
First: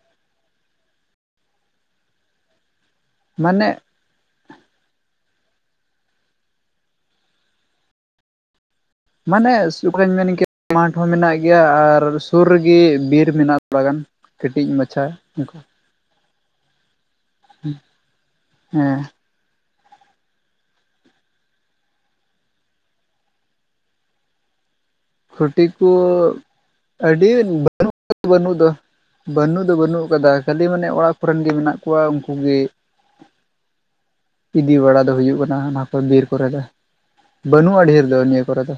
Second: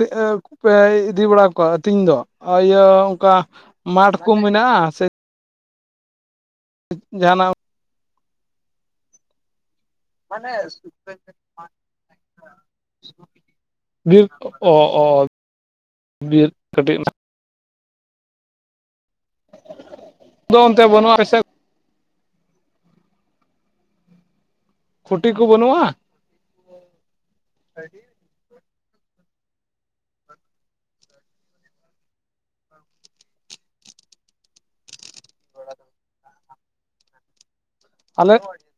[SPEAKER 2] ᱯᱮ ᱤᱫᱤ ᱵᱟᱲᱟ ᱠᱚᱣᱟ ᱟᱹᱛᱤᱧ ᱫᱚ ᱟᱨ ᱤᱭᱟᱹ ᱚᱱᱠᱟ
[SPEAKER 1] ᱢᱟᱱᱮ
[SPEAKER 2] ᱢᱟᱴ ᱠᱚ ᱢᱮᱱᱟᱜᱼᱟ? ᱥᱮ ᱡᱟᱦᱟᱱᱟᱜ
[SPEAKER 1] ᱢᱟᱱᱮ [unintelligible] ᱢᱟᱴ ᱦᱚᱸ ᱢᱮᱱᱟᱜ ᱜᱮᱭᱟ ᱟᱨ ᱥᱩᱨ ᱨᱮᱜᱮ ᱵᱤᱨ ᱢᱮᱱᱟᱜᱼᱟ ᱛᱷᱚᱲᱟ ᱜᱟᱱ ᱾
[SPEAKER 2] ᱵᱤᱨ ᱚ ᱚ ᱵᱤᱨ ᱠᱟᱹᱴᱤᱡ [unintelligible]
[SPEAKER 1] ᱦᱮᱸ ᱾
[SPEAKER 2] ᱫᱚ ᱚᱱᱛᱮ ᱵᱟᱱᱩᱜ-ᱟ ᱟᱯᱮ ᱥᱮᱫ?
[SPEAKER 1] ᱠᱷᱩᱴᱤ ᱠᱚ ᱟᱹᱰᱤ
[SPEAKER 2] ᱟᱹᱰᱤ
[SPEAKER 1] ᱵᱟᱹᱱᱩᱜ ᱫᱚ ᱵᱟᱹᱱᱩᱜ ᱫᱚ ᱵᱟᱹᱱᱩᱜ ᱟᱠᱟᱫᱟ ᱠᱷᱟᱹᱞᱤ ᱢᱟᱱᱮ ᱚᱲᱟᱜ ᱠᱚᱨᱮᱱ ᱜᱮ ᱢᱮᱱᱟᱜ ᱠᱚᱣᱟ ᱩᱱᱠᱩᱜ ᱜᱮ ᱤᱫᱤ ᱵᱟᱲᱟ ᱫᱚ ᱦᱩᱭᱩᱜ ᱠᱟᱱᱟ ᱚᱱᱟ ᱠᱚ ᱵᱤᱨ ᱠᱚᱨᱮ ᱫᱚ ᱵᱟᱹᱱᱩᱜᱼᱟ ᱰᱷᱮᱨ ᱫᱚ
[SPEAKER 2] ᱟᱞᱮ,
[SPEAKER 1] ᱱᱤᱭᱟᱹ ᱠᱚᱨᱮ ᱫᱚ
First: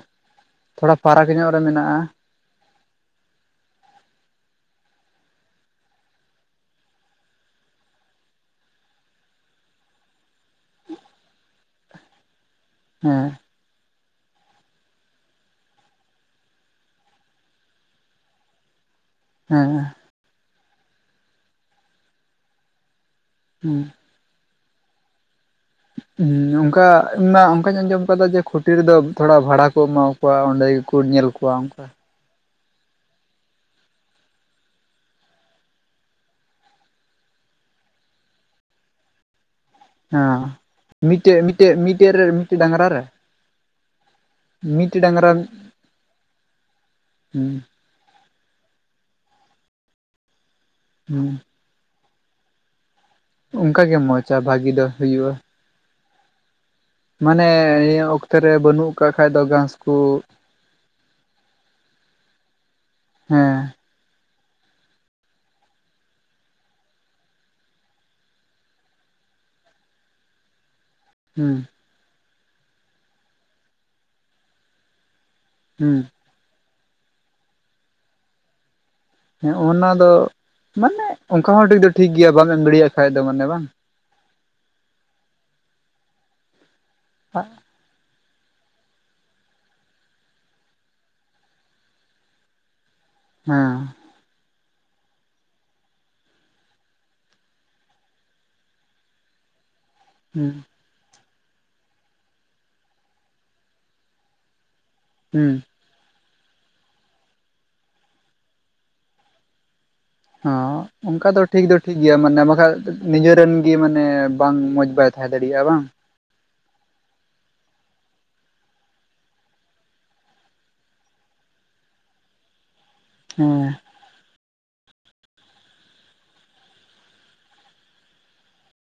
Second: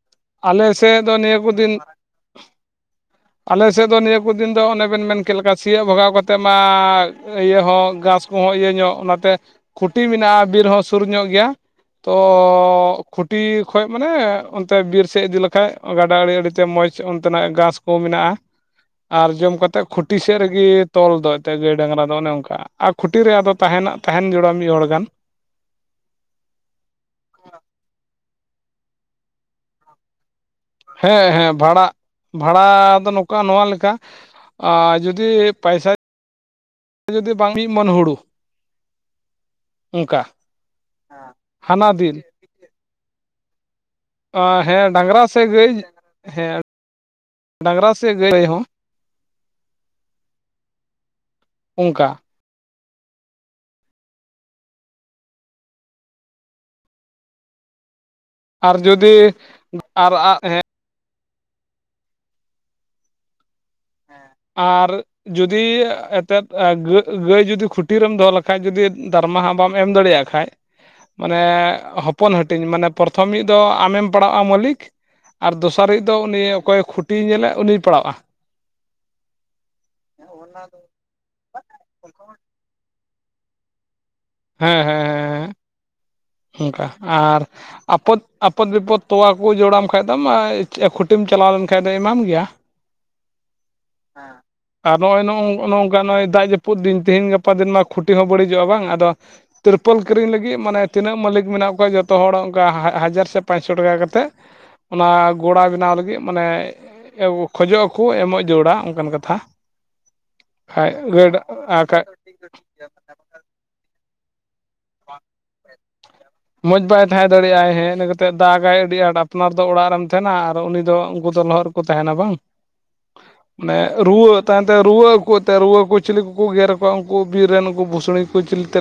[SPEAKER 2] ᱟᱞᱮ
[SPEAKER 1] ᱛᱷᱚᱲᱟ
[SPEAKER 2] ᱥᱮᱫ ᱫᱚ
[SPEAKER 1] ᱯᱷᱟᱨᱟᱠ
[SPEAKER 2] ᱱᱤᱭᱟᱹ ᱠᱚ
[SPEAKER 1] ᱧᱚᱜ ᱨᱮ
[SPEAKER 2] ᱫᱤᱱ
[SPEAKER 1] [unintelligible]
[SPEAKER 2] ᱟᱞᱮ ᱥᱮᱫ ᱫᱚ ᱱᱤᱭᱟᱹ ᱠᱚ ᱫᱤᱱ ᱫᱚ ᱚᱱᱮ ᱵᱮᱱ ᱢᱮᱱ ᱠᱮᱫ ᱞᱮᱠᱟ ᱥᱤᱭᱳᱜ ᱵᱷᱟᱜᱟᱣ ᱠᱟᱛᱮᱫ ᱢᱟ ᱤᱭᱟᱹ ᱦᱚᱸ ᱜᱷᱟᱥ ᱠᱚᱦᱚᱸ ᱤᱭᱟᱹ ᱧᱚᱜ ᱚᱱᱟᱛᱮ ᱠᱷᱩᱴᱤ ᱢᱮᱱᱟᱜᱼᱟ ᱵᱤᱨ ᱦᱚᱸ ᱥᱩᱨ ᱧᱚᱜ ᱜᱮᱭᱟ᱾ ᱛᱚ
[SPEAKER 1] ᱦᱮᱸ
[SPEAKER 2] ᱠᱷᱩᱴᱤ ᱠᱷᱚᱡ ᱢᱟᱱᱮ ᱚᱱᱛᱮ ᱵᱤᱨ ᱥᱮᱫ ᱤᱫᱤ ᱞᱮᱠᱷᱟᱡ ᱜᱟᱰᱟ ᱟᱲᱮ ᱟᱲᱛᱮ ᱢᱚᱡᱽ ᱚᱱᱛᱮᱱᱟᱜ ᱜᱷᱟᱥ ᱠᱚ ᱢᱮᱱᱟᱜᱼᱟ᱾
[SPEAKER 1] [inaudible]
[SPEAKER 2] ᱟᱨ ᱡᱚᱢ
[SPEAKER 1] ᱦᱮᱸ
[SPEAKER 2] ᱠᱟᱛᱮᱫ ᱠᱷᱩᱴᱤ ᱥᱮᱫ ᱨᱮᱜᱮ ᱛᱚᱞ ᱫᱚ ᱮᱱᱛᱮ ᱜᱟᱹᱭ ᱰᱟᱝᱨᱟ ᱫᱚ ᱚᱱᱮ ᱚᱱᱠᱟ ᱟᱨ ᱠᱷᱩᱴᱤ ᱨᱮ ᱟᱫᱚ
[SPEAKER 1] ᱦᱮᱸ
[SPEAKER 2] ᱛᱟᱦᱮᱱᱟ᱾ ᱛᱟᱦᱮᱱ ᱡᱚᱲᱼᱟ ᱢᱤᱫ ᱦᱚᱲ ᱜᱟᱱ᱾
[SPEAKER 1] ᱩᱸ ᱚᱱᱠᱟ ᱤᱧ ᱢᱟ ᱚᱱᱠᱟᱧ ᱟᱸᱡᱚᱢ ᱟᱠᱟᱫᱟ ᱡᱮ ᱠᱷᱩᱴᱤ ᱨᱮᱫᱚ ᱛᱷᱚᱲᱟ ᱵᱷᱟᱲᱟ ᱠᱚ ᱮᱢᱟᱠᱚᱣᱟ ᱚᱸᱰᱮ ᱜᱮᱠᱚ ᱧᱮᱞ
[SPEAKER 2] ᱦᱮᱸ
[SPEAKER 1] ᱠᱚᱣᱟ
[SPEAKER 2] ᱦᱮᱸ
[SPEAKER 1] ᱚᱱᱠᱟ
[SPEAKER 2] ᱵᱷᱟᱲᱟ ᱵᱷᱟᱲᱟ ᱫᱚ ᱱᱚᱝᱠᱟ ᱱᱚᱣᱟ ᱞᱮᱠᱟ, ᱟᱸ ᱡᱩᱫᱤ ᱯᱟᱭᱥᱟ ᱡᱩᱫᱤ ᱵᱟᱝ [inaudible] ᱢᱤᱫ ᱢᱚᱱ ᱦᱩᱲᱩ᱾ ᱚᱱᱠᱟ
[SPEAKER 1] ᱚᱸ ᱢᱤᱫᱴᱮᱡ ᱢᱤᱫᱴᱮᱡ
[SPEAKER 2] ᱦᱟᱱᱟ
[SPEAKER 1] ᱢᱤᱫᱴᱮᱡ
[SPEAKER 2] ᱫᱤᱱ
[SPEAKER 1] ᱨᱮ ᱢᱤᱫᱴᱮᱡ ᱰᱟᱝᱨᱟ ᱨᱮ?
[SPEAKER 2] ᱚ ᱦᱮᱸ ᱰᱟᱝᱨᱟ ᱥᱮᱡ ᱜᱟᱹᱭ, ᱦᱮᱸ,
[SPEAKER 1] ᱦᱩᱸ
[SPEAKER 2] ᱰᱟᱝᱨᱟ ᱥᱮ ᱜᱟᱹᱭ ᱦᱚᱸ?
[SPEAKER 1] ᱦᱩᱸ᱾
[SPEAKER 2] ᱚᱱᱠᱟ᱾
[SPEAKER 1] ᱚᱱᱠᱟᱜᱮ ᱢᱚᱸᱡᱽ ᱟᱨ ᱵᱷᱟᱜᱤ ᱫᱚ ᱦᱩᱭᱩᱜᱼᱟ᱾ ᱢᱟᱱᱮ ᱱᱤᱭᱟᱹ ᱚᱠᱛᱮ ᱨᱮ
[SPEAKER 2] ᱟᱨ
[SPEAKER 1] ᱵᱟᱹᱱᱩᱜ ᱠᱟᱜ ᱠᱷᱟᱡ
[SPEAKER 2] ᱡᱩᱫᱤ
[SPEAKER 1] ᱫᱚ ᱜᱷᱟᱸᱥ ᱠᱩ,
[SPEAKER 2] ᱟᱨ
[SPEAKER 1] ᱦᱮᱸ᱾
[SPEAKER 2] ᱟᱨ ᱡᱩᱫᱤ ᱮᱛᱮᱫ ᱮᱸ ᱜᱟᱹᱜ ᱜᱟᱹᱭ ᱡᱩᱫᱤ ᱠᱷᱩᱴᱤᱨᱮᱢ ᱫᱚᱦᱚ ᱞᱮᱠᱷᱟᱡ ᱡᱩᱫᱤ ᱫᱟᱨᱢᱟ ᱦᱟᱸᱜ ᱵᱟᱢ ᱮᱢ ᱫᱟᱲᱮᱭᱟᱜ ᱠᱷᱟᱡ,
[SPEAKER 1] [inaudible]
[SPEAKER 2] ᱢᱟᱱᱮ ᱦᱚᱯᱚᱱ ᱦᱟᱹᱴᱤᱧ, ᱢᱟᱱᱮ ᱯᱨᱚᱛᱷᱚᱢᱤᱡ ᱫᱚ ᱟᱢᱮᱢ ᱯᱟᱲᱟᱜᱼᱟ ᱢᱟᱹᱞᱤᱠ ᱟᱨ
[SPEAKER 1] ᱦᱩᱸ
[SPEAKER 2] ᱫᱚᱥᱟᱨᱤᱡ ᱫᱚ ᱩᱱᱤ ᱚᱠᱚᱭᱮ ᱠᱷᱩᱴᱤᱭ ᱧᱮᱞᱮᱫ ᱩᱱᱤᱭ ᱯᱟᱲᱟᱣᱼᱟ᱾
[SPEAKER 1] ᱦᱮ ᱚᱱᱟ ᱫᱚ, ᱢᱟᱱᱮ ᱚᱱᱠᱟ ᱦᱚᱸ ᱴᱷᱤᱠ ᱫᱚ ᱴᱷᱤᱠ ᱜᱮᱭᱟ ᱵᱟᱢ ᱮᱢ ᱫᱟᱲᱮᱭᱟᱜ ᱠᱷᱟᱡ ᱫᱚ ᱢᱟᱱᱮ ᱵᱟᱝ᱾
[SPEAKER 2] ᱦᱮᱸ ᱦᱮᱸ᱾ ᱦᱮᱸ ᱚᱱᱠᱟ ᱟᱨ ᱟᱯᱚᱫ ᱟᱯᱚᱫ ᱵᱤᱯᱚᱫ ᱛᱚᱣᱟ ᱠᱚ ᱡᱚᱲᱟᱢ ᱠᱷᱟᱡ ᱫᱚᱢ ᱮᱸ ᱪᱮ ᱠᱷᱩᱴᱤᱢ ᱪᱟᱞᱟᱣ ᱞᱮᱱᱠᱷᱟᱡ ᱫᱚᱭ ᱮᱢᱟᱢ ᱜᱮᱭᱟ᱾
[SPEAKER 1] ᱦᱮᱸ᱾
[SPEAKER 2] ᱦᱮᱸ᱾ ᱟᱨ ᱱᱚᱜᱼᱚᱭ ᱱᱚᱜ ᱱᱚ ᱱᱚᱝᱠᱟ ᱱᱚᱜ-ᱚᱭ ᱫᱟᱜ ᱡᱟᱹᱯᱩᱫ ᱫᱤᱱ ᱛᱤᱦᱤᱧ ᱜᱟᱯᱟ ᱫᱤᱱ ᱢᱟ ᱠᱷᱩᱴᱤ ᱦᱚᱸ ᱵᱟᱹᱲᱤᱡᱚᱜᱼᱟ ᱵᱟᱝ ᱟᱫᱚ ᱛᱨᱤᱯᱚᱞ ᱠᱤᱨᱤᱧ
[SPEAKER 1] ᱦᱩᱸ
[SPEAKER 2] ᱞᱟᱹᱜᱤᱫ ᱢᱟᱱᱮ ᱛᱤᱱᱟᱹᱜ ᱢᱟᱹᱞᱤᱠ ᱢᱮᱱᱟᱜ ᱠᱚᱣᱟ ᱡᱚᱛᱚ ᱦᱚᱲ ᱚᱱᱠᱟ ᱦᱟ ᱦᱟᱡᱟᱨ ᱥᱮ ᱯᱟᱸᱪᱥᱚ ᱴᱟᱠᱟ ᱠᱟᱛᱮᱫ ᱚᱱᱟ
[SPEAKER 1] ᱦᱩᱸ
[SPEAKER 2] ᱜᱚᱲᱟ ᱵᱮᱱᱟᱣ ᱞᱟᱹᱜᱤᱫ ᱢᱟᱱᱮ ᱮ ᱮᱜᱚ ᱠᱷᱚᱡᱚᱜ ᱟᱠᱚ ᱮᱢᱚᱜ ᱡᱚᱲᱟ ᱚᱱᱠᱟᱱ ᱠᱟᱛᱷᱟ᱾
[SPEAKER 1] ᱦᱚᱸ
[SPEAKER 2] ᱠᱷᱟᱡ
[SPEAKER 1] ᱚᱱᱠᱟ
[SPEAKER 2] ᱜᱟᱹᱰ
[SPEAKER 1] ᱫᱚ ᱴᱷᱤᱠ ᱫᱚ ᱴᱷᱤᱠ
[SPEAKER 2] ᱟᱠᱷᱟᱡ
[SPEAKER 1] ᱜᱮᱭᱟ ᱢᱟᱱᱮ ᱵᱟᱠᱷᱟᱡ ᱱᱤᱡᱮᱨᱮᱱ ᱜᱮ ᱢᱟᱱᱮ ᱵᱟᱝ ᱢᱚᱡᱽ ᱵᱟᱭ ᱛᱟᱦᱮᱸ ᱫᱟᱲᱮᱭᱟᱜᱼᱟ ᱵᱟᱝ?
[SPEAKER 2] ᱢᱚᱡᱽ ᱵᱟᱭ ᱛᱟᱦᱮᱸ ᱫᱟᱲᱮᱭᱟᱜᱼ ᱟᱭ ᱦᱮᱸ ᱤᱱᱟᱹ ᱠᱟᱛᱮᱫ ᱫᱟᱜᱟᱭ ᱟᱹᱰᱤ ᱟᱸᱴ ᱟᱯᱱᱟᱨ ᱫᱚ ᱚᱲᱟᱜ ᱨᱮᱢ ᱛᱟᱦᱮᱱᱟ ᱟᱨ ᱩᱱᱤ ᱫᱚ ᱩᱱᱠᱩ ᱫᱚ ᱞᱚᱦᱚᱫ ᱨᱮ ᱠᱚ ᱛᱟᱦᱮᱱᱟ ᱵᱟᱝ?
[SPEAKER 1] [inaudible]
[SPEAKER 2] ᱢᱟᱱᱮ ᱨᱩᱣᱟᱹᱜ ᱛᱟᱭᱚᱢᱛᱮ ᱨᱩᱣᱟᱹᱜ ᱟᱠᱚ ᱮᱛ ᱨᱩᱣᱟᱹ ᱠᱚ ᱪᱤᱞᱤ ᱠᱚᱠᱚ ᱜᱮᱨ ᱟᱠᱚᱣᱟ ᱩᱱᱠᱩ ᱵᱤᱨ ᱨᱮᱱ ᱩᱱᱠᱩ ᱵᱷᱩᱥᱲᱤ ᱠᱚ ᱪᱤᱞᱤ ᱛᱮ